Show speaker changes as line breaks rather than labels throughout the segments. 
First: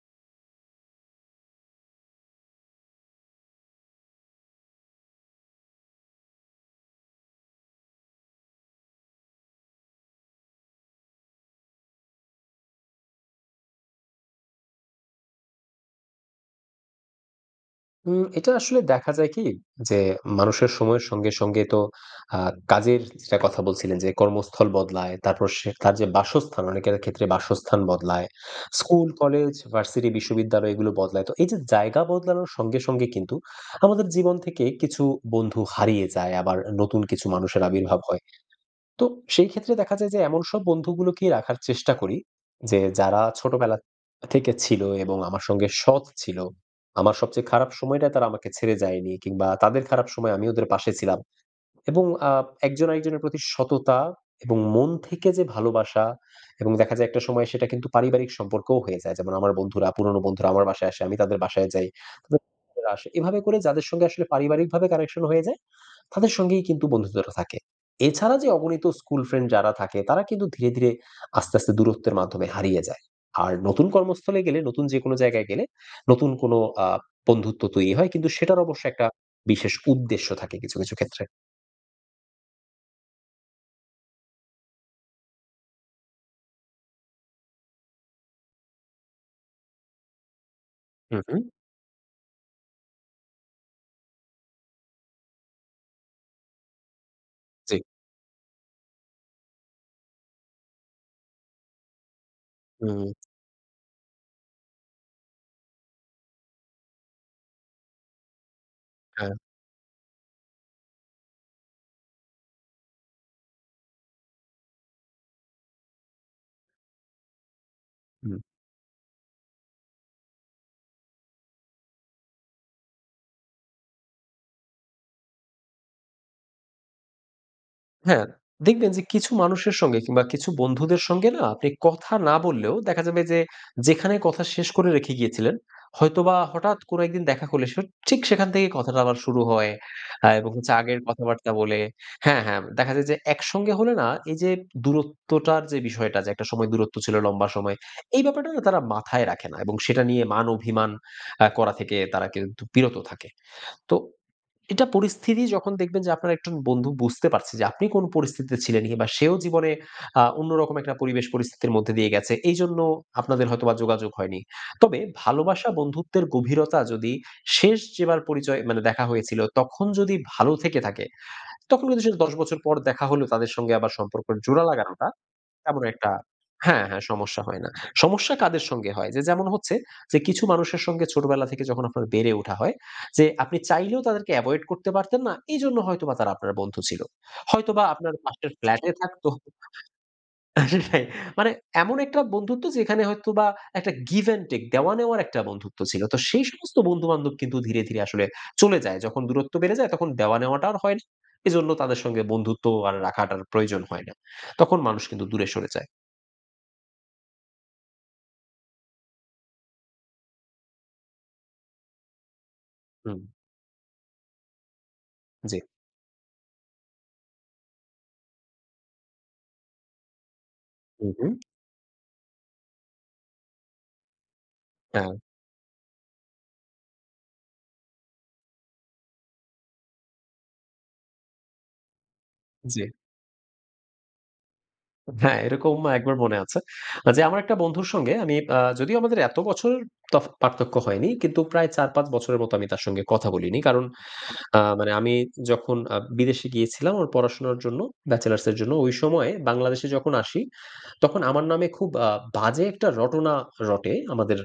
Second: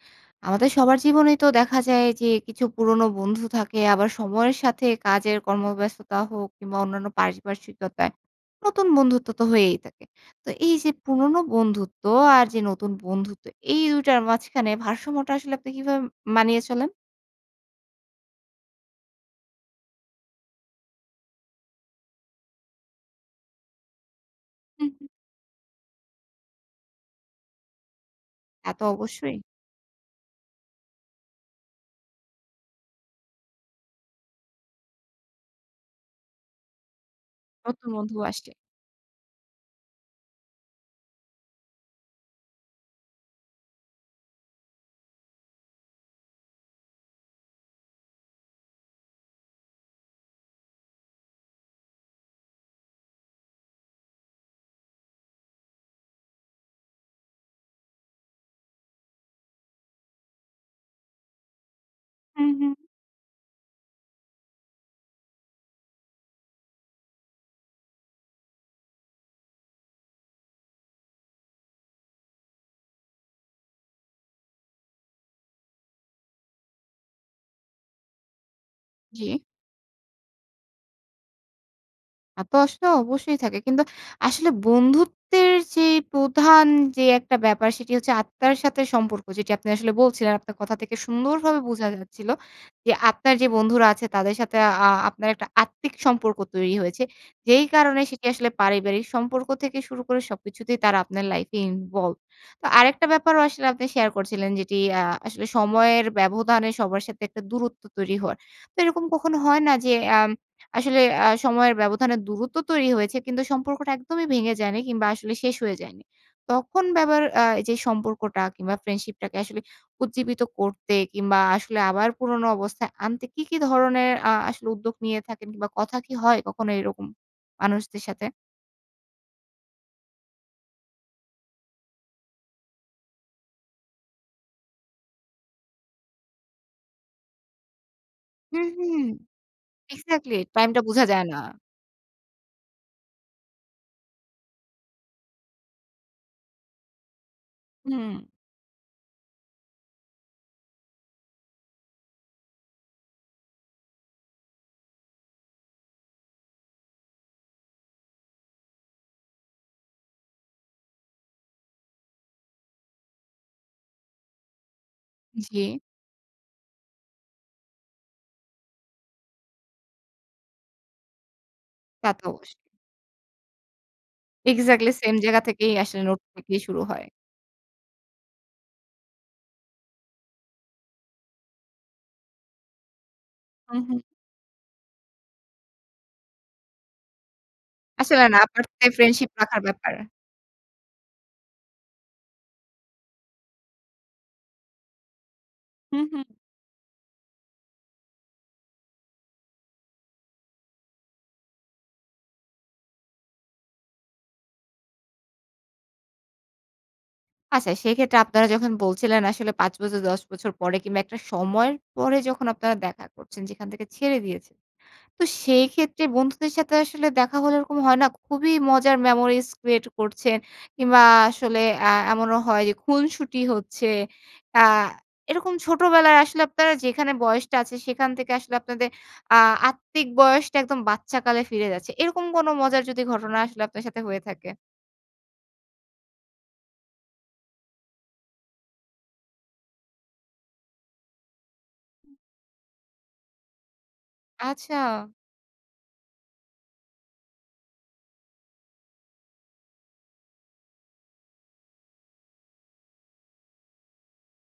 আমাদের সবার জীবনেই তো দেখা যায় যে কিছু পুরনো বন্ধু থাকে। আবার সময়ের সাথে কাজের কর্মব্যস্ততা হোক কিংবা অন্যান্য পারিপার্শ্বিকতায় নতুন বন্ধুত্ব তো হয়েই থাকে। তো এই যে পুরনো বন্ধুত্ব আর যে নতুন বন্ধুত্ব এই দুইটার মাঝখানে ভারসাম্যটা আসলে আপনি কিভাবে মানিয়ে চলেন?
উম এটা আসলে দেখা যায় কি যে মানুষের সময়ের সঙ্গে সঙ্গে তো আ কাজের যেটার কথা বলছিলেন যে কর্মস্থল
হু, হু।
বদলায়, তারপর সে কাজে বাসস্থান অনেকের ক্ষেত্রে বাসস্থান বদলায়।
তা তো
স্কুল,
অবশ্যই।
কলেজ, ভার্সিটি, বিশ্ববিদ্যালয় এগুলো বদলায়। তো এই যে জায়গা বদলানোর সঙ্গে সঙ্গে কিন্তু আমাদের জীবন থেকে কিছু বন্ধু হারিয়ে যায় আবার নতুন কিছু মানুষের
নতুন
আবির্ভাব
বন্ধু
হয়।
আসছে।
তো সেই ক্ষেত্রে দেখা যায় যে এমন সব বন্ধুগুলোকে রাখার চেষ্টা করি, যে যারা ছোটবেলা থ থেকে ছিল এবং আমার সঙ্গে সৎ ছিল। আমার সবচেয়ে খারাপ সময়টা তারা আমাকে ছেড়ে যায়নি, কিংবা তাদের খারাপ সময়ে আমি ওদের পাশে ছিলাম। এবং আ একজন আরেকজনের প্রতি সততা এবং মন থেকে যে ভালোবাসা এবং দেখা যায় একটা সময় সেটা কিন্তু পারিবারিক সম্পর্কও হয়ে যায়। যেমন আমার বন্ধুরা, পুরনো বন্ধুরা আমার বাসায় আসে, আমি তাদের বাসায় যাই [unintelligible]
হু, হু।
আসে। এভাবে করে যাদের সঙ্গে আসলে পারিবারিকভাবে connection হয়ে যায়, তাদের সঙ্গেই কিন্তু বন্ধুত্বটা থাকে। এছাড়া যে অগণিত স্কুল ফ্রেন্ড যারা থাকে তারা কিন্তু ধীরে, ধীরে আস্তে, আস্তে দূরত্বের মাধ্যমে হারিয়ে যায়। আর নতুন কর্মস্থলে গেলে নতুন যেকোনো জায়গায় গেলে নতুন কোনো আ বন্ধুত্ব তৈরি হয়। কিন্তু সেটার অবশ্য একটা
জি।
বিশেষ উদ্দেশ্য থাকে কিছু, কিছু ক্ষেত্রে।
তা তো আসলে অবশ্যই থাকে। কিন্তু আসলে বন্ধুত্বের যে প্রধান যে একটা ব্যাপার সেটি হচ্ছে আত্মার সাথে সম্পর্ক। যেটি আপনি আসলে বলছিলেন। আপনার কথা থেকে
উম-হুম।
সুন্দরভাবে বোঝা যাচ্ছিল। যে আত্মার যে বন্ধুরা আছে তাদের সাথে আ আপনার একটা আত্মিক সম্পর্ক তৈরি হয়েছে। যেই
জি।
কারণে সেটি আসলে পারিবারিক সম্পর্ক থেকে শুরু করে সবকিছুতেই তারা আপনার লাইফ এ involved তো আরেকটা
উম।
ব্যাপারও আসলে আপনি শেয়ার করছিলেন যেটি আ আসলে সময়ের ব্যবধানে সবার সাথে একটা দূরত্ব তৈরি হওয়ার। তো এরকম
হ্যাঁ।
কখনো হয় না? যে আম আসলে আ সময়ের ব্যবধানে দূরত্ব তৈরি হয়েছে, কিন্তু সম্পর্কটা একদমই ভেঙে যায়নি কিংবা আসলে শেষ হয়ে যায়নি। তখন আবার যে
হুম।
সম্পর্কটা কিংবা ফ্রেন্ডশিপটাকে আসলে উজ্জীবিত করতে কিংবা আসলে আবার পুরোনো অবস্থায় আনতে কি, কি ধরনের আ আসলে উদ্যোগ নিয়ে থাকেন? কিংবা কথা কি হয় কখনো এরকম মানুষদের সাথে?
হ্যাঁ। দেখবেন যে কিছু মানুষের সঙ্গে কিংবা কিছু বন্ধুদের সঙ্গে না আপনি কথা না বললেও দেখা যাবে যে যেখানে কথা শেষ করে রেখে গিয়েছিলেন, হয়তোবা হঠাৎ কোনো একদিন দেখা করলে ঠিক সেখান
হুম,
থেকেই কথাটা
হুম।
আবার শুরু হয়।
একজ্যাক্টলি,
এবং হচ্ছে
টাইমটা
আগের
বোঝা যায় না।
কথাবার্তা বলে হ্যাঁ, হ্যাঁ দেখা যায় যে একসঙ্গে হলে না এই যে দূরত্বটার যে বিষয়টা যে একটা সময় দূরত্ব ছিল লম্বা সময়,
হুম।
এই ব্যাপারটা তারা মাথায় রাখে না এবং সেটা নিয়ে মান-অভিমান আ করা থেকে তারা কিন্তু বিরত থাকে। তো, এটা পরিস্থিতি যখন দেখবেন যে আপনার একজন বন্ধু বুঝতে পারছে যে আপনি কোন পরিস্থিতিতে ছিলেন বা সেও জীবনে আ অন্যরকম একটা পরিবেশ পরিস্থিতির মধ্যে দিয়ে গেছে। এইজন্য আপনাদের হয়তোবা যোগাযোগ হয়নি। তবে ভালোবাসা
জি।
বন্ধুত্বের গভীরতা যদি শেষ যেবার পরিচয় মানে দেখা হয়েছিল তখন যদি ভালো থেকে থাকে, তখন কিন্তু
তা
সেটা
তো
১০
অবশ্যই।
বছর পর দেখা হলো তাদের সঙ্গে আবার সম্পর্ক জোড়া
একজ্যাক্টলি
লাগানোটা
সেম জায়গা থেকেই
এমন
আসলে
একটা
নোট থেকেই শুরু
হ্যাঁ, হ্যাঁ
হয়।
সমস্যা হয় না। সমস্যা কাদের সঙ্গে হয়? যে যেমন হচ্ছে যে কিছু মানুষের সঙ্গে ছোটবেলা থেকে যখন আপনার বেড়ে ওঠা হয়, যে আপনি
উম-হুম।
চাইলেও তাদেরকে এভয়েড করতে পারতেন না এইজন্য হয়তো বা তারা আপনার বন্ধু ছিল। হয়তোবা আপনার
আসলে না
পাশের ফ্ল্যাট
পারতে
এ থাকতো
ফ্রেন্ডশিপ রাখার ব্যাপার।
রাইট মানে এমন একটা বন্ধুত্ব যেখানে হয়তোবা একটা give and take দেওয়া-নেওয়ার একটা বন্ধুত্ব ছিল।
হুম,
তো
হুম।
সেই সমস্ত বন্ধু-বান্ধব কিন্তু ধীরে, ধীরে আসলে চলে যায়। যখন দূরত্ব বেড়ে যায় তখন দেওয়া-নেওয়াটা আর হয় না। এজন্য তাদের সঙ্গে বন্ধুত্ব আর রাখাটার প্রয়োজন হয় না। তখন মানুষ কিন্তু দূরে সরে যায়।
আচ্ছা। সেইক্ষেত্রে আপনারা যখন বলছিলেন আসলে ৫ বছর ১০ বছর পরে কিংবা একটা সময়ের পরে যখন আপনারা দেখা
হুম।
করছেন যেখান থেকে ছেড়ে দিয়েছেন। তো
জি।
সেইক্ষেত্রে বন্ধুদের সাথে আসলে দেখা হলে এরকম হয় না, খুবই মজার memories create করছেন। কিংবা
হু, হু।
আসলে এ এমনও হয় যে খুনশুটি হচ্ছে। আ
হ্যাঁ।
এইরকম ছোটবেলায় আসলে আপনারা যেখানে বয়সটা আছে, সেখান থেকে আসলে আপনাদের আ আত্মিক বয়সটা একদম বাচ্চাকালে ফিরে যাচ্ছে। এরকম কোনো মজার
জি।
যদি ঘটনা আসলে আপনার সাথে হয়ে থাকে?
হ্যাঁ, এইরকম একবার মনে আছে আ যে আমার একটা বন্ধুর সঙ্গে আমি আ যদিও আমাদের এত বছর ত পার্থক্য হয়নি। কিন্তু প্রায় ৪ ৫ বছরের মতো আমি তার সঙ্গে কথা বলিনি। কারণ, আ মানে
আচ্ছা।
আমি যখন আ বিদেশে গিয়েছিলাম আমার পড়াশোনার জন্য, ব্যাচেলার্সের জন্য। ওই সময়ে বাংলাদেশে যখন আসি তখন আমার নামে খুব আ বাজে একটা রটনা রটে আমাদের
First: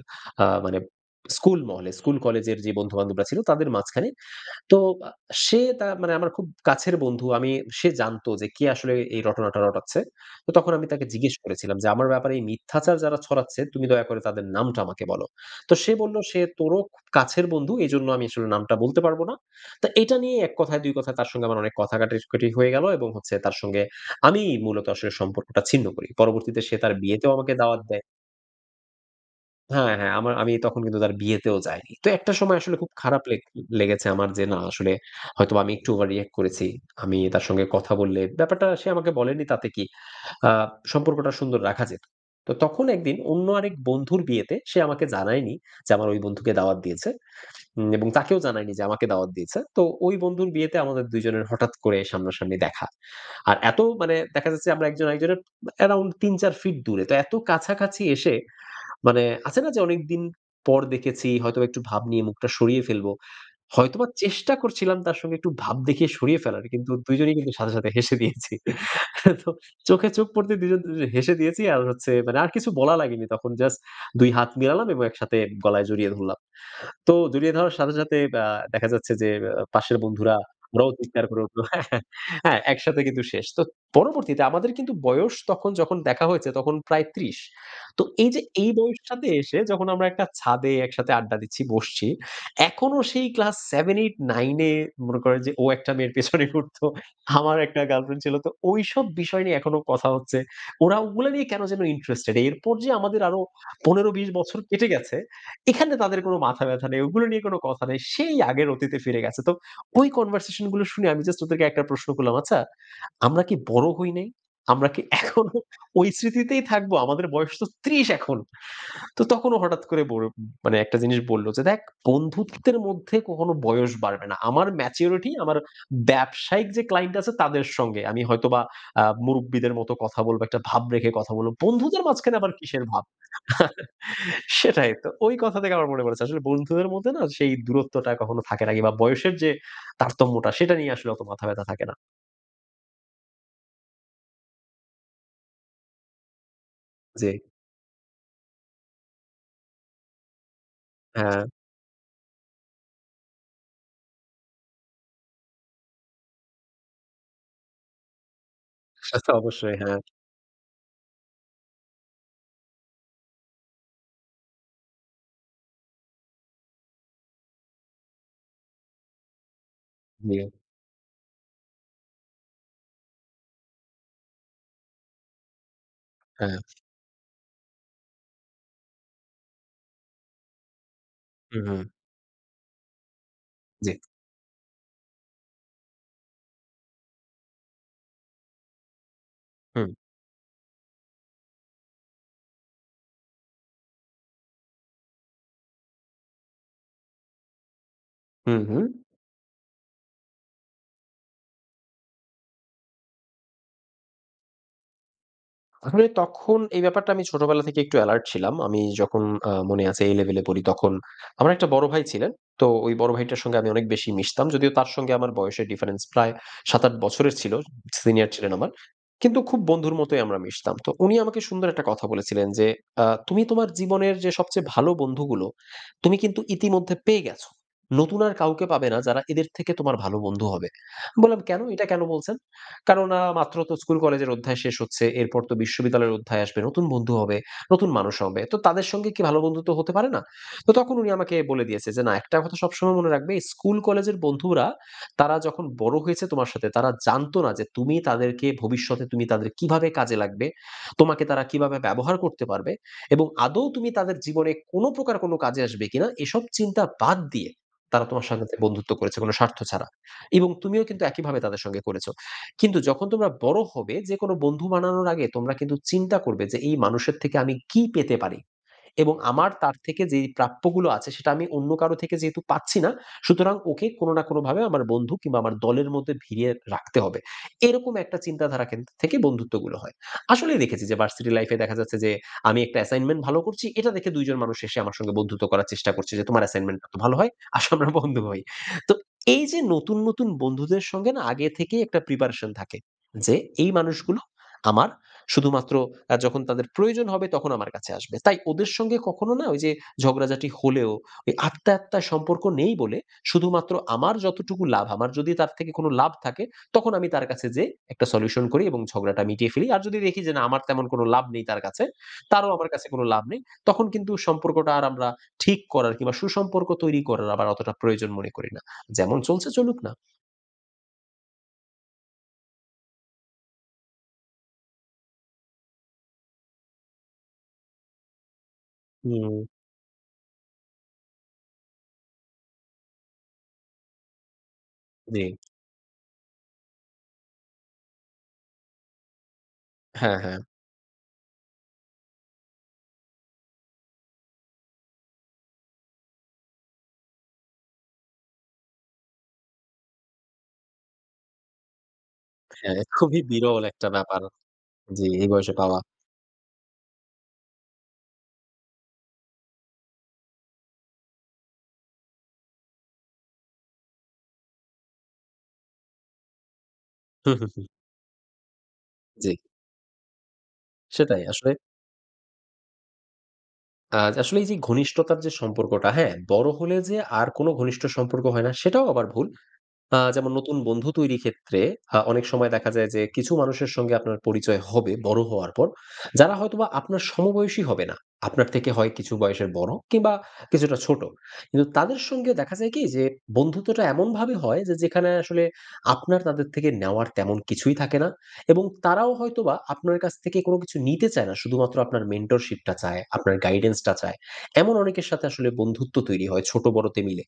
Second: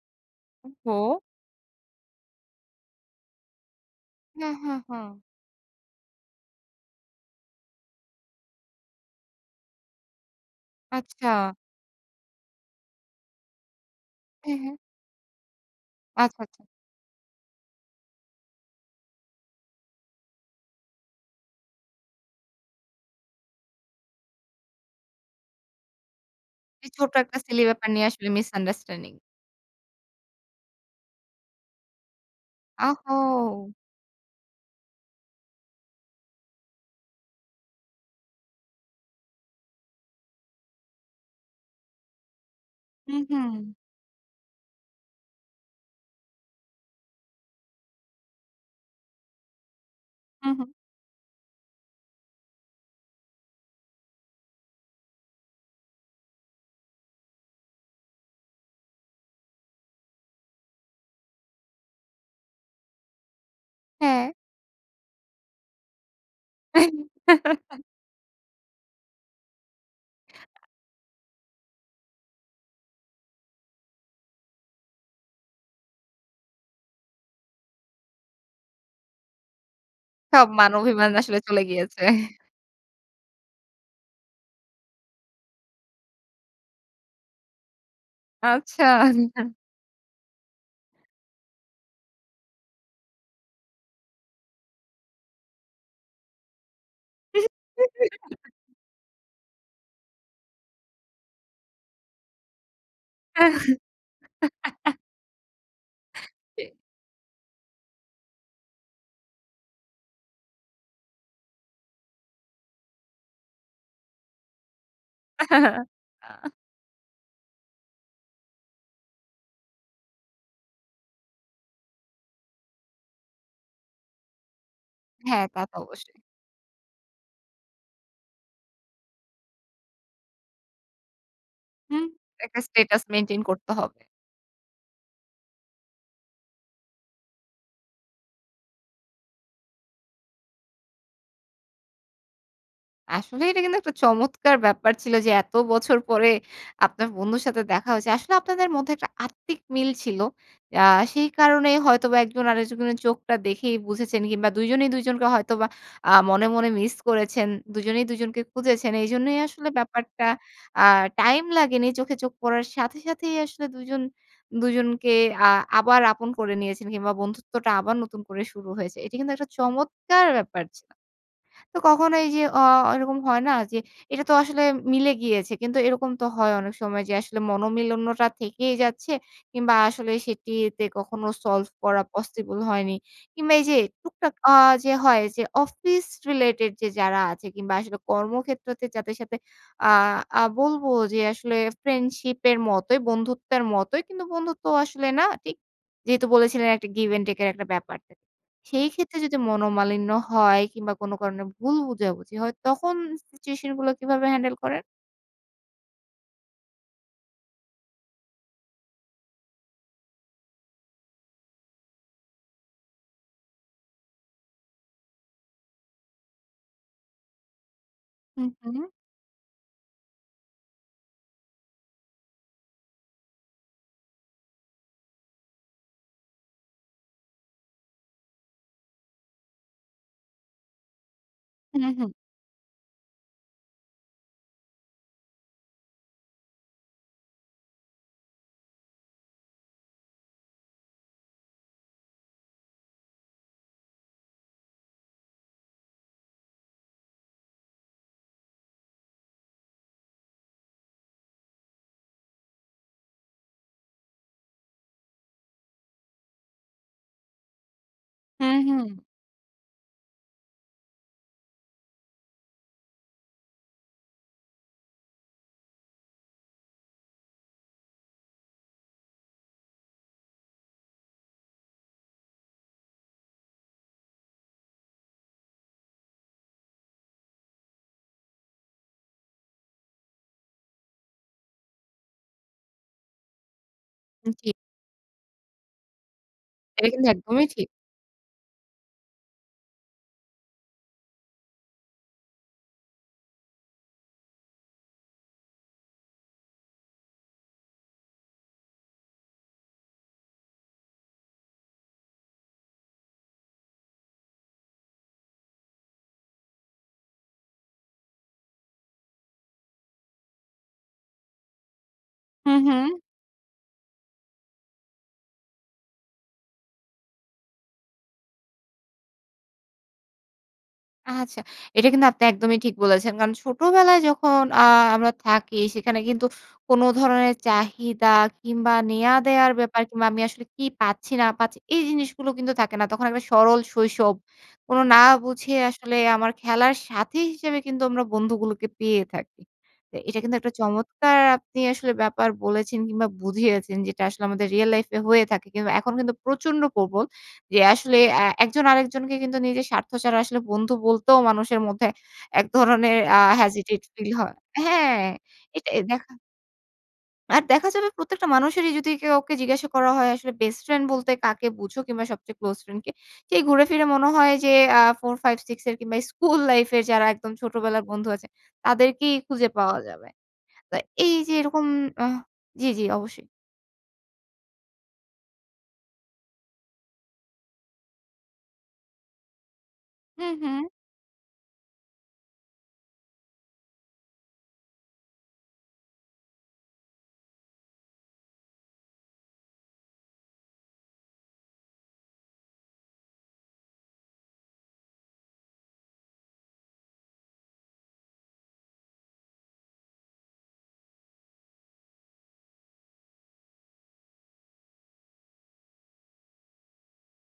আ মানে
ওহ-হো।
স্কুল মহলে। স্কুল-কলেজের যে বন্ধু-বান্ধবরা ছিল তাদের মাঝখানে।
হু, হু,
তো
হু।
সে তা মানে আমার খুব কাছের বন্ধু। আমি সে জানতো যে কে আসলে এ এই রটনাটা রটাচ্ছে। তো তখন আমি তাকে জিজ্ঞেস
আচ্ছা।
করেছিলাম যে, "আমার ব্যাপারে এই মিথ্যাচার যারা ছড়াচ্ছে তুমি দয়া করে তাদের
হ্যাঁ, হ্যাঁ।
নামটা আমাকে বলো।" তো সে বলল,
আচ্ছা,
"সে
আচ্ছা।
তোরও খুব কাছের বন্ধু। এইজন্য আমি আসলে নামটা বলতে পারবো না।" তা এইটা নিয়ে এক কথায় দুই কথায় তার সঙ্গে আমার অনেক কথা কাটাকাটি হয়ে গেল এবং হচ্ছে তার সঙ্গে আমিই মূলত আসলে সম্পর্কটা ছিন্ন করি। পরবর্তীতে সে
এই
তার
ছোট
বিয়েতেও
একটা
আমাকে
silly
দাওয়াত
ব্যাপার
দেয়।
নিয়ে আসলে misunderstanding।
হ্যাঁ, হ্যাঁ আমার আমি তখন কিন্তু তার বিয়েতেও যাইনি। তো একটা সময় আসলে খুব
আহ
খারাপ লে
ও!
লেগেছে আমার যে না আসলে, হয়তোবা আমি একটু ওভার-রিঅ্যাক্ট করেছি। আমি তার সঙ্গে কথা বললে ব্যাপারটা সে আমাকে বলেনি তাতে কি আ সম্পর্কটা সুন্দর রাখা যেত। তো তখন একদিন
হুম,
অন্য
হুম।
আরেক বন্ধুর বিয়েতে, সে আমাকে জানায়নি, যে আমার ওই বন্ধুকে দাওয়াত দিয়েছে। উম এবং তাকেও জানায়নি যে আমাকে দাওয়াত দিয়েছে। তো ওই বন্ধুর
হু, হু।
বিয়েতে আমাদের ২ জনের হঠাৎ করে সামনা-সামনি দেখা। আর এত মানে দেখা যাচ্ছে আমরা একজন আরেকজনের ব্যা অ্যারাউন্ড ৩-৪ ফিট দূরে। তো এত কাছাকাছি এসে, মানে আছে না যে অনেকদিন পর দেখেছি, হয়তোবা একটু ভাব নিয়ে মুখটা সরিয়ে ফেলব। হয়তোবা
হ্যাঁ।
চেষ্টা করছিলাম তার সঙ্গে একটু ভাব দেখিয়ে সরিয়ে ফেলার। কিন্তু ২ জনেই কিন্তু সাথে, সাথে হেসে দিয়েছি। তো চোখে চোখ পড়তে দুজন, দুজনে হেসে দিয়েছি। আর হচ্ছে মানে আর কিছু বলা লাগেনি তখন। জাস্ট ২ হাত মিলালাম এবং একসাথে গলায় জড়িয়ে ধরলাম। তো জড়িয়ে ধরার সাথে, সাথে ব্যা দেখা যাচ্ছে যে অ্যা পাশের বন্ধুরা,
সব মান
ওরাও
অভিমান
চিৎকার
আসলে
করে
চলে
উঠলো
গিয়েছে।
হ্যাঁ, একসাথে কিন্তু শেষ। তো পরবর্তীতে আমাদের কিন্তু বয়স তখন যখন দেখা হয়েছে তখন প্রায় ৩০। তো এই যে এই
আচ্ছা।
বয়সটাতে এসে যখন আমরা একটা ছাদে একসাথে আড্ডা দিচ্ছি, বসছি, এখনো সেই ক্লাস 7-8-9 এ মনে করেন যে ও একটা মেয়ের পেছনে ঘুরত, আমার একটা গার্লফ্রেন্ড ছিল। তো ওইসব বিষয় নিয়ে এখনো কথা হচ্ছে। ওরা ওগুলো নিয়ে কেন যেন ইন্টারেস্টেড এরপর যে আমাদের আরো ১৫-২০ বছর কেটে গেছে, এখানে তাদের কোনো
ঠিক।
মাথাব্যথা নেই। ওগুলো নিয়ে কোন কথা নেই। সেই আগের অতীতে ফিরে গেছে। তো ওই কনভারসেশন গুলো শুনে আমি জাস্ট ওদেরকে একটা প্রশ্ন করলাম, "আচ্ছা আমরা কি বড় হই নাই? আমরা কি এখনো ঐ স্মৃতিতেই থাকবো? আমাদের বয়স তো ৩০ এখন।" তো তখন ও হঠাৎ করে ব মানে একটা জিনিস বললো যে, "দেখ বন্ধুত্বের মধ্যে কখনো বয়স বাড়বে না। আমার ম্যাচুরিটি
হ্যাঁ
আমার
তা তো অবশ্যই।
ব্যবসায়িক যে ক্লায়েন্ট আছে তাদের সঙ্গে। আমি হয়তোবা আ মুরুব্বিদের মতো কথা বলব, একটা ভাব রেখে কথা বলব। বন্ধুদের
হুম,
মাঝখানে আবার
একটা
কিসের
স্ট্যাটাস
ভাব?"
মেইনটেইন করতে হবে।
সেটাই তো। ঐ কথা থেকে আমার মনে পড়েছে। আসলে বন্ধুদের মধ্যে না সেই দূরত্বটা কখনো থাকে না কিংবা বয়সের যে, তারতম্যটা সেটা নিয়ে আসলে অত মাথা ব্যথা থাকে না।
আসলে এইটা কিন্তু একটা চমৎকার ব্যাপার ছিল। যে এত বছর পরে, আপনার বন্ধুর
যে।
সাথে দেখা হয়েছে। আসলে আপনাদের মধ্যে একটা আত্মিক মিল ছিল। আ সেই
হ্যাঁ।
কারণেই হয়তোবা একজন আরেকজনের চোখটা দেখেই বুঝেছেন কিংবা ২ জনেই ২ জনকে হয়তোবা আ মনে, মনে মিস করেছেন। ২ জনেই ২ জনকে খুঁজেছেন।
সে তো
এজন্যই আসলে
অবশ্যই। হ্যাঁ।
ব্যাপারটা আ টাইম লাগেনি। চোখে চোখ পড়ার সাথে সাথেই আসলে ২ জন ২ জনকে আ আবার আপন করে নিয়েছেন কিংবা বন্ধুত্বটা আবার নতুন করে শুরু হয়েছে। এটি কিন্তু একটা চমৎকার
জি।
ব্যাপার ছিল। তো কখনো এই যে অ এরকম হয় না যে, এটা তো আসলে মিলে গিয়েছে। কিন্তু এরকম তো হয়
হ্যাঁ।
অনেক সময় যে আসলে মনোমালিন্য টা থেকেই যাচ্ছে, কিংবা আসলে সেটিতে কখনো সলভ
উম-হুম।
করা পসিবল হয়নি। কিংবা এই যে
জি।
টুকটাক আ যে হয় যে অফিস related যে যারা আছে কিংবা আসলে কর্মক্ষেত্রতে যাদের সাথে আ
হুম।
আ বলব যে আসলে ফ্রেন্ডশিপের মতোই, বন্ধুত্বের মতোই, কিন্তু বন্ধুত্ব আসলে না ঠিক। যেহেতু বলেছিলেন একটা give and take এর একটা ব্যাপার।
হুম, হুম।
সেই ক্ষেত্রে যদি মনোমালিন্য হয়, কিংবা কোন কারণে ভুল বুঝাবুঝি হয় তখন সিচুয়েশন গুলো কিভাবে handle করেন?
আসলে তখন এই ব্যাপারটা আমি ছোটবেলা থেকে একটু এলার্ট ছিলাম। আমি যখন আ মনে আছে এই লেভেলে পড়ি তখন। আমার একটা বড় ভাই ছিলেন। তো ওই বড় ভাইটার সঙ্গে আমি অনেক বেশি মিশতাম। যদিও তার সঙ্গে আমার বয়সের difference প্রায় ৭, ৮ বছরের ছিল। সিনিয়র
হু,
ছিলেন আমার,
হু।
কিন্তু খুব বন্ধুর মতোই আমরা মিশতাম। তো উনি আমাকে সুন্দর একটা কথা বলেছিলেন যে আ "তুমি তোমার জীবনের যে সবচেয়ে ভালো বন্ধুগুলো তুমি কিন্তু ইতিমধ্যে পেয়ে গেছ। নতুন আর কাউকে পাবে না যারা এদের থেকে তোমার ভালো বন্ধু হবে।" বললাম "কেন?
হুঁ,
এইটা কেন
হুঁ।
বলছেন?" কেননা মাত্র তো স্কুল কলেজের অধ্যায় শেষ হচ্ছে। এরপর তো বিশ্ববিদ্যালয়ের অধ্যায় আসবে। নতুন বন্ধু হবে, নতুন মানুষ হবে। তো তাদের সঙ্গে কি ভালো বন্ধুত্ব হতে পারে না? তো তখন উনি আমাকে বলে দিয়েছে যে "না একটা কথা সবসময় মনে রাখবে স্কুল কলেজের বন্ধুরা, তারা যখন বড় হয়েছে তোমার সাথে, তারা জানতো না যে তুমি তাদেরকে ভবিষ্যতে তুমি তাদের কীভাবে কাজে লাগবে? তোমাকে তারা কীভাবে ব্যবহার করতে পারবে? এবং আদৌ তুমি তাদের জীবনে কোন প্রকার কোনো কাজে আসবে কিনা, এসব চিন্তা বাদ দিয়ে তারা তোমার সংগে
হু,
বন্ধুত্ব
হু।
করেছে কোন স্বার্থ ছাড়া। এবং তুমিও কিন্তু একইভাবে তাদের সঙ্গে করেছ। কিন্তু যখন তোমরা বড় হবে যে কোনো বন্ধু বানানোর আগে তোমরা কিন্তু চিন্তা করবে। যে এই মানুষের থেকে আমি কী পেতে পারি? এবং আমার তার থেকে যেই প্রাপ্যগুলো আছে সেটা আমি অন্য কারো থেকে যেহেতু পাচ্ছি না। সুতরাং ওকে কোনো না কোনো ভাবে আমার বন্ধু কিংবা আমার দলের মধ্যে ভিড়িয়ে রাখতে হবে।" এইরকম একটা চিন্তাধারা কেন্দ্রিক থেকে বন্ধুত্বগুলো হয়। আসলেই দেখেছি যে ভার্সিটি লাইফ এ দেখা যাচ্ছে যে, আমি একটা assignment ভালো করছি এটা দেখে ২ জন
জি।
মানুষ এসে আমার সঙ্গে বন্ধুত্ব করার চেষ্টা করছে, যে "তোমার assignment
এইটা
টা তো
কিন্তু
ভালো হয়?
একদমই ঠিক।
আসো আমরা বন্ধু হই।" তো এই যে নতুন নতুন বন্ধুদের সঙ্গে না আগে থেকেই একটা preparation থাকে। যে এই মানুষগুলো আমার শুধুমাত্র আ যখন তাদের প্রয়োজন হবে তখন আমার কাছে আসবে। তাই ওদের সঙ্গে কখনো না ওই যে, ঝগড়াঝাটি হলেও ওই আত্মায়-আত্মায় সম্পর্ক নেই বলে শুধুমাত্র আমার যতটুকু লাভ আমার যদি তার থেকে কোন লাভ থাকে তখন আমি তার কাছে যেয়ে একটা solution করি এবং ঝগড়াটা মিটিয়ে ফেলি। আর যদি দেখি যে না আমার তেমন কোনো লাভ নেই তার কাছে তারও
হু,
আমার কাছে
হু।
কোনো লাভ নেই। তখন কিন্তু সম্পর্কটা আর আমরা ঠিক করার কিংবা সুসম্পর্ক তৈরি করার আবার অতটা প্রয়োজন মনে করি না। যেমন চলছে চলুক না।
আচ্ছা। এটা কিন্তু আপনি একদমই ঠিক বলেছেন। কারণ ছোটবেলায় যখন আ আমরা থাকি সেখানে কিন্তু কোন ধরণের চাহিদা কিংবা নেয়া
হুম।
দেওয়ার ব্যাপার কিংবা আমি আসলে কি পাচ্ছি? না পাচ্ছি? এই জিনিসগুলো কিন্তু থাকে না। তখন একটা সরল শৈশব। কোনো না
জি।
বুঝে আসলে আমার খেলার সাথী হিসেবে কিন্তু আমরা বন্ধুগুলোকে পেয়ে থাকি। তো
হ্যাঁ,
এটা কিন্তু
হ্যাঁ।
একটা চমৎকার আপনি আসলে ব্যাপার বলেছেন কিংবা বুঝিয়েছেন যেটা আসলে আমাদের রিয়েল লাইফে হয়ে থাকে। কিংবা এখন কিন্তু প্রচন্ড প্রবল, যে আসলে অ্যা ১ জন আরেকজনকে কিন্তু নিজের স্বার্থ ছাড়া আসলে বন্ধু বলতেও মানুষের মধ্যে এক
হ্যাঁ
ধরনের আ
খুবই বিরল
hesitate
একটা
feel
ব্যাপার।
হয়। হ্যাঁ
জি, এই বয়সে
এটাই
পাওয়া।
দেখা আর দেখা যাবে প্রত্যেকটা মানুষেরই যদি কেউকে জিজ্ঞাসা করা হয় "আসলে বেস্ট ফ্রেন্ড বলতে কাকে বুঝো? কিংবা সবচেয়ে ক্লোজ ফ্রেন্ড কে?" সেই ঘুরে ফিরে মনে হয় যে আ 4 5 6 এর কিংবা স্কুল লাইফ এর যারা একদম
হুম, হুম, হুম।
ছোটবেলার বন্ধু আছেন, তাদেরকেই
জি।
খুঁজে পাওয়া যাবে। তো এই
সেটাই
যে
আসলে।
এরকম আহ জি, জি অবশ্যই।
আ আসলে এই যে ঘনিষ্ঠতার যে সম্পর্কটা হ্যাঁ? বড় হলে যে আর কোন ঘনিষ্ঠ সম্পর্ক হয় না সেটাও আবার ভুল। আ যেমন নতুন
উম-হুম।
বন্ধু তৈরির ক্ষেত্রে আ অনেক সময় দেখা যায় যে কিছু মানুষের সঙ্গে আপনার পরিচয় হবে বড়ো হওয়ার পর যারা হয়তোবা আপনার সমবয়সী হবে না। আপনার থেকে হয় কিছু বয়সের বড়ো, কিংবা কিছুটা ছোট। কিন্তু তাদের সঙ্গে দেখা যায় কি? যে বন্ধুত্বটা এমনভাবে হয় যে যেখানে আসলে আপনার তাদের থেকে নেওয়ার তেমন কিছুই থাকে না। এবং তারাও হয়তোবা আপনার কাছ থেকে কোনো কিছু নিতে চায় না। শুধুমাত্র আপনার mentorship চায়, আপনার guidance -টা চায়। এমন অনেকের সাথে আসলে বন্ধুত্ব তৈরি হয় ছোট বড়তে মিলে।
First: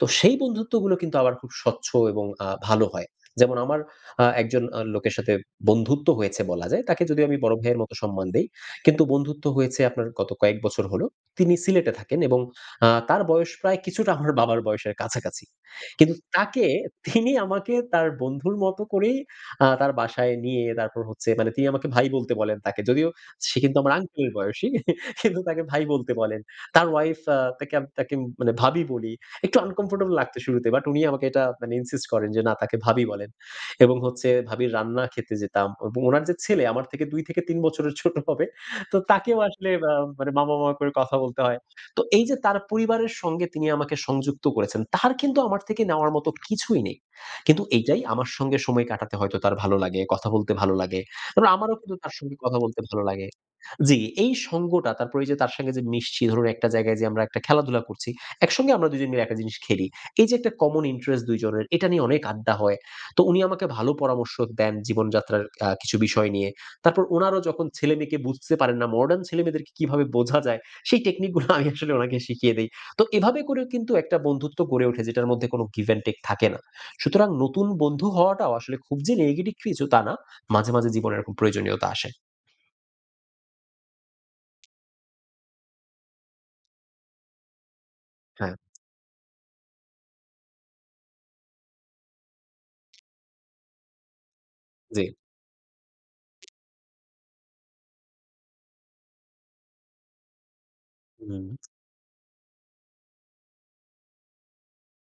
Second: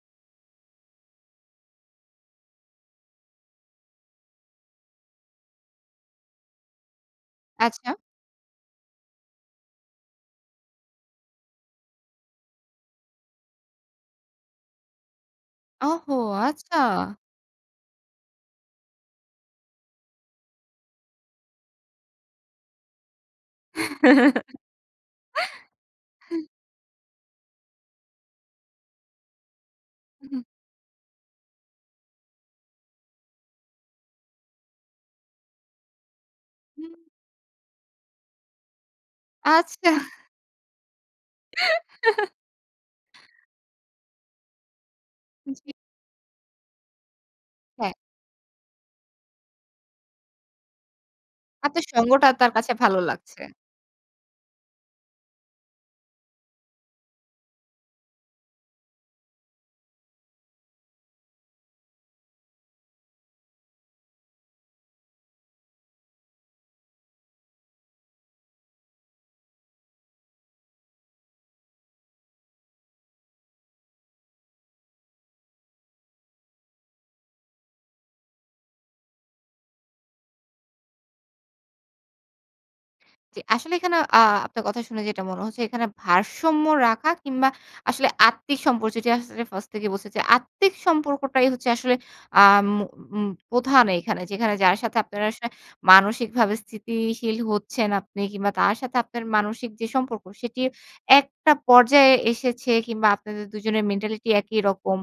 তো সেই বন্ধুত্বগুলো কিন্তু আবার খুব স্বচ্ছ এবং আ ভালো হয়। যেমন আমার আ একজন আ লোকের সাথে বন্ধুত্ব হয়েছে বলা যায়। তাকে যদিও আমি বড় ভাইয়ের মতো
আচ্ছা।
সম্মান দেই। কিন্তু বন্ধুত্ব হয়েছে আপনার গত কয়েক বছর হলো। তিনি সিলেটে থাকেন এবং আ তার বয়স প্রায় কিছুটা আমার বাবার বয়সের কাছাকাছি। কিন্তু
ওহহো
তাকে
আচ্ছা।
তিনি আমাকে তার বন্ধুর মত করেই আ তার বাসায় নিয়ে তারপর হচ্ছে মানে তিনি আমাকে ভাই বলতে বলেন তাকে। যদিও সে কিন্তু আমার আংকেলের বয়সী। কিন্তু তাকে ভাই বলতে বলেন। তার ওয়াইফ আ তাকে তাকে মানে ভাবি বলি। একটু আনকমফর্টেবল লাগত
উম-হুম।
শুরুতে বাট উনি আমাকে এটা মানে insist করেন যে, না তাকে ভাবি বলেন। এবং হচ্ছে ভাবীর রান্না খেতে যেতাম। এবং উনার যে ছেলে আমার
হুম।
থেকে ২ থেকে ৩ বছরের ছোট হবে। তো তাকেও আসলে
আচ্ছা।
আম মামা, মামা করে কথা বলতে হয়। তো এই যে তার পরিবারের সঙ্গে তিনি আমাকে সংযুক্ত করেছেন। তার কিন্তু আমার
জি।
থেকে নেওয়ার মতো কিছুই নেই। কিন্তু
হ্যাঁ।
এইটাই আমার সঙ্গে সময় কাটাতে হয়তো তার ভালো লাগে, কথা বলতে ভালো লাগে। এবং আমারও
আপনার
কিন্তু তার
সঙ্গটা
সঙ্গে
তার
কথা
কাছে
বলতে
ভালো
ভালো লাগে।
লাগছে।
জি, এই সঙ্গটা তারপর এইযে তার সঙ্গে যে মিশছি ধরুন একটা জায়গায় যেয়ে আমরা একটা খেলাধুলা করছি। একসঙ্গে আমরা ২ জন মিলে একটা জিনিস খেলি। এই যে একটা common interest ২ জনের এটা নিয়ে অনেক আড্ডা হয়। তো উনি আমাকে ভালো পরামর্শ দেন। জীবনযাত্রার আ কিছু বিষয় নিয়ে। তারপর ওনারাও যখন ছেলেমেয়েকে বুঝতে পারেন না, modern ছেলেমেয়েদেরকে কিভাবে বোঝা যায়? সেই technique -গুলো আমি আসলে ওনাকে শিখিয়ে দেই। তো এভাবে করেও কিন্তু একটা বন্ধুত্ব গড়ে ওঠে যেটার মধ্যে কোন give and take থাকে না। সুতরাং নতুন বন্ধু হওয়াটাও আসলে খুব যে negative কিছু তা না। মাঝে মাঝে জীবনে এরকম প্রয়োজনীয়তা আসে।
জি, আসলে এইখানে আ আপনার কথা শুনে যেটা মনে হচ্ছে, এখানে ভারসাম্য রাখা কিংবা আসলে
হ্যাঁ।
আত্মিক সম্পর্ক যেটি আছে সেটা ফার্স্ট থেকেই বলছে যে আত্মিক সম্পর্কটাই হচ্ছে আসলে আম উ উম প্রধান এইখানে যেখানে যার সাথে
জি।
আপনার আশায় মানসিকভাবে স্থিতি শীল হচ্ছেন আপনি কিংবা তার সাথে আপনার মানসিক যে সম্পর্ক সেটি, একটা
উম।
পর্যায়ে এসেছে কিংবা আপনাদের দুজনের মেন্টালিটি একই রকম।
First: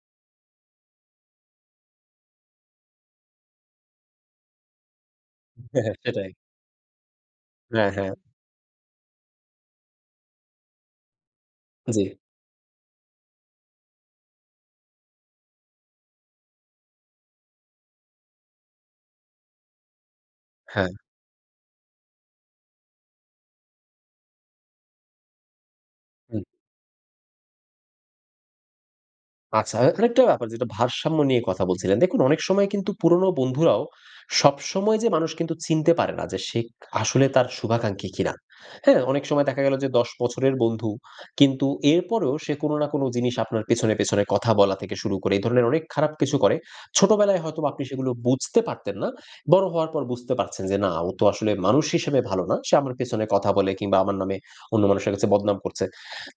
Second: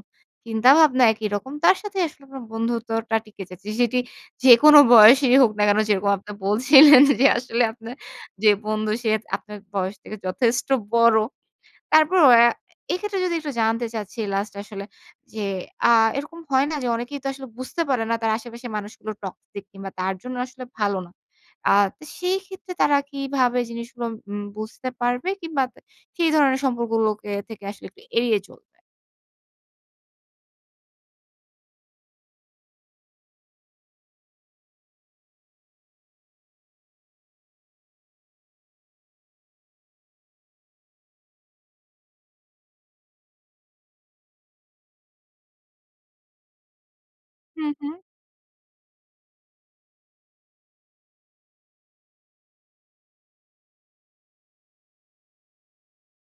চিন্তা-ভাবনা একই রকম। তার সাথেই আসলে আপনার বন্ধুত্বটা টিকে যাচ্ছে। সেটি যেকোনো বয়সেরই হোক না কেন, যেরকম
সেটাই।
আপনি বলছিলেন যে আসলে
হ্যাঁ,
আপনার
হ্যাঁ।
যে বন্ধু সে আপনার বয়স থেকে যথেষ্ট বড়।
জি।
তারপরও আ এক্ষেত্রে যদি একটু জানতে চাচ্ছি লাস্ট আসলে যে আ এরকম হয় না, যে অনেকেই তো আসলে বুঝতে পারেনা তার আশেপাশে মানুষগুলো toxic কিংবা তার জন্য আসলে
হ্যাঁ।
ভালো না। আ তা সেইক্ষেত্রে তারা কিভাবে জিনিসগুলো উম বুঝতে পারবে? কিংবা তা সেই
হুম।
ধরনের সম্পর্কগুলোকে থেকে আসলে একটু এড়িয়ে চলবে?
আচ্ছা এখানে একটা ব্যাপার যেটা ভারসাম্য নিয়ে কথা বলছিলেন দেখুন অনেক সময় কিন্তু পুরনো বন্ধুরাও, সবসময় যে মানুষ কিন্তু চিনতে পারে না যে সে খা আসলে তার শুভাকাঙ্ক্ষী কিনা। হ্যাঁ? অনেক সময় দেখা গেলো যে ১০ বছরের বন্ধু কিন্তু এরপরেও সে কোনো না কোনো জিনিস আপনার পেছনে, পেছনে কথা বলা থেকে শুরু করে। এইধরনের অনেক খারাপ কিছু করে। ছোটবেলায় হয়তোবা
হুম,
আপনি
হুম।
সেগুলো বুঝতে পারতেন না। বড় হওয়ার পর বুঝতে পারছেন যে না, ও তো আসলে মানুষ হিসেবে ভালোনা। সে আমার পেছনে কথা বলে কিংবা আমার নামে অন্য মানুষের কাছে বদনাম করছে।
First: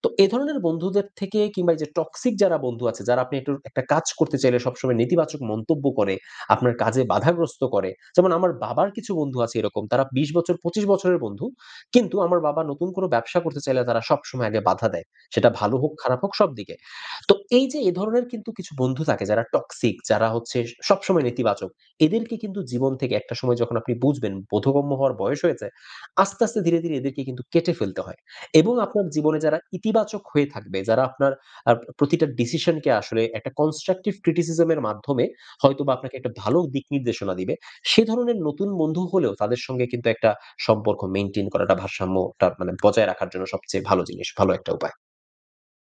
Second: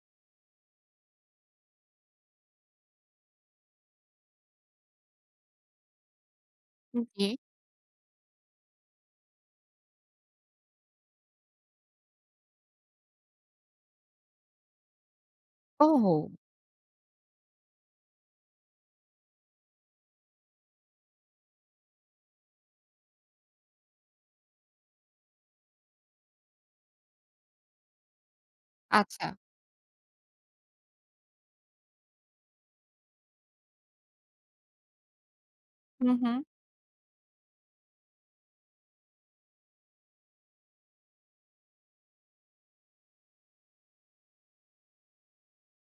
তো এধরনের বন্ধুদের থেকে, কিংবা ঐযে toxic যারা বন্ধু আছে। যারা আপনি একটু একটা কাজ করতে চাইলে সবসময় নেতিবাচক মন্তব্য করে, আপনার কাজে
হুম। জি।
বাধাগ্রস্ত করে। যেমন আমার বাবার কিছু বন্ধু আছে এরকম। তারা ২০ বছর, ২৫ বছরের বন্ধু। কিন্তু আমার বাবা নতুন কোনো ব্যবসা করতে চাইলে তারা সবসময় আগে বাধা দেয়। সেটা ভালো হোক, খারাপ হোক
ওহো!
সব দিকে। তো এইযে এ ধরনের কিন্তু কিছু বন্ধু থাকে যারা toxic যারা হচ্ছে সবসময় নেতিবাচক। এদেরকে কিন্তু জীবন থেকে একটা সময় যখন আপনি বুঝবেন, বোধগম্য হওয়ার বয়স হয়েছে। আস্তে, আস্তে ধীরে, ধীরে এদেরকে কিন্তু কেটে ফেলতে হয়। এবং আপনার
আচ্ছা।
জীবনে যারা ইতিবাচক হয়ে থাকবে, যারা আপনার আপ প্রতিটা ডিসিশনকে আসলে একটা constructive criticism এর মাধ্যমে হয়তোবা আপনাকে ১ টা
উম-হুম।
ভালো দিক নির্দেশনা দিবে। সে ধরনের নতুন বন্ধু হলেও তাদের সঙ্গে কিন্তু একটা সম্পর্ক mantain করাটা ভারসাম্য টা মানে বজায় রাখার জন্য সবচেয়ে ভালো জিনিস, ভালো একটা উপায়।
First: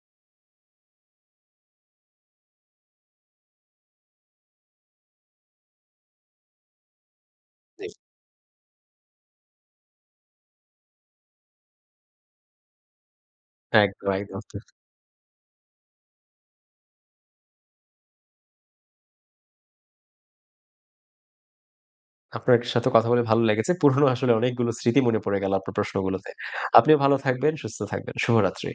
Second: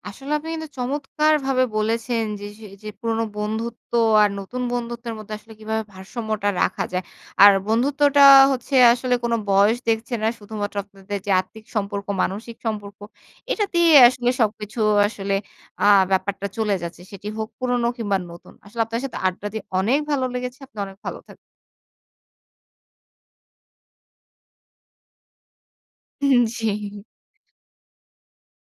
আসলে আপনি কিন্তু চমৎকারভাবে বলেছেন যে সেই যে পুরোনো বন্ধুত্ব আর নতুন বন্ধুত্বের মধ্যে আসলে কিভাবে ভারসাম্যটা রাখা যায়। আর
জি।
বন্ধুত্বটা হচ্ছে আসলে কোন বয়স দেখছে না। শুধুমাত্র আপনাদের যে আর্থিক সম্পর্ক, মানসিক সম্পর্ক এটাতেই
একদম
আসলে
একদম।
সবকিছু আসলে আ ব্যাপারটা চলে যাচ্ছে। সেটি হোক পুরনো কিংবা নতুন। আসলে আপনার সাথে আড্ডা দিয়ে অনেক ভালো লেগেছে। আপনি অনেক ভালো থাক
আপনার সাথে কথা বলে ভালো লেগেছে। পুরনো আসলে অনেকগুলো স্মৃতি মনে পড়ে গেল আপনার প্রশ্নগুলোতে।
হুম। জি।
আপনিও ভালো থাকবেন, সুস্থ থাকবেন। শুভরাত্রি।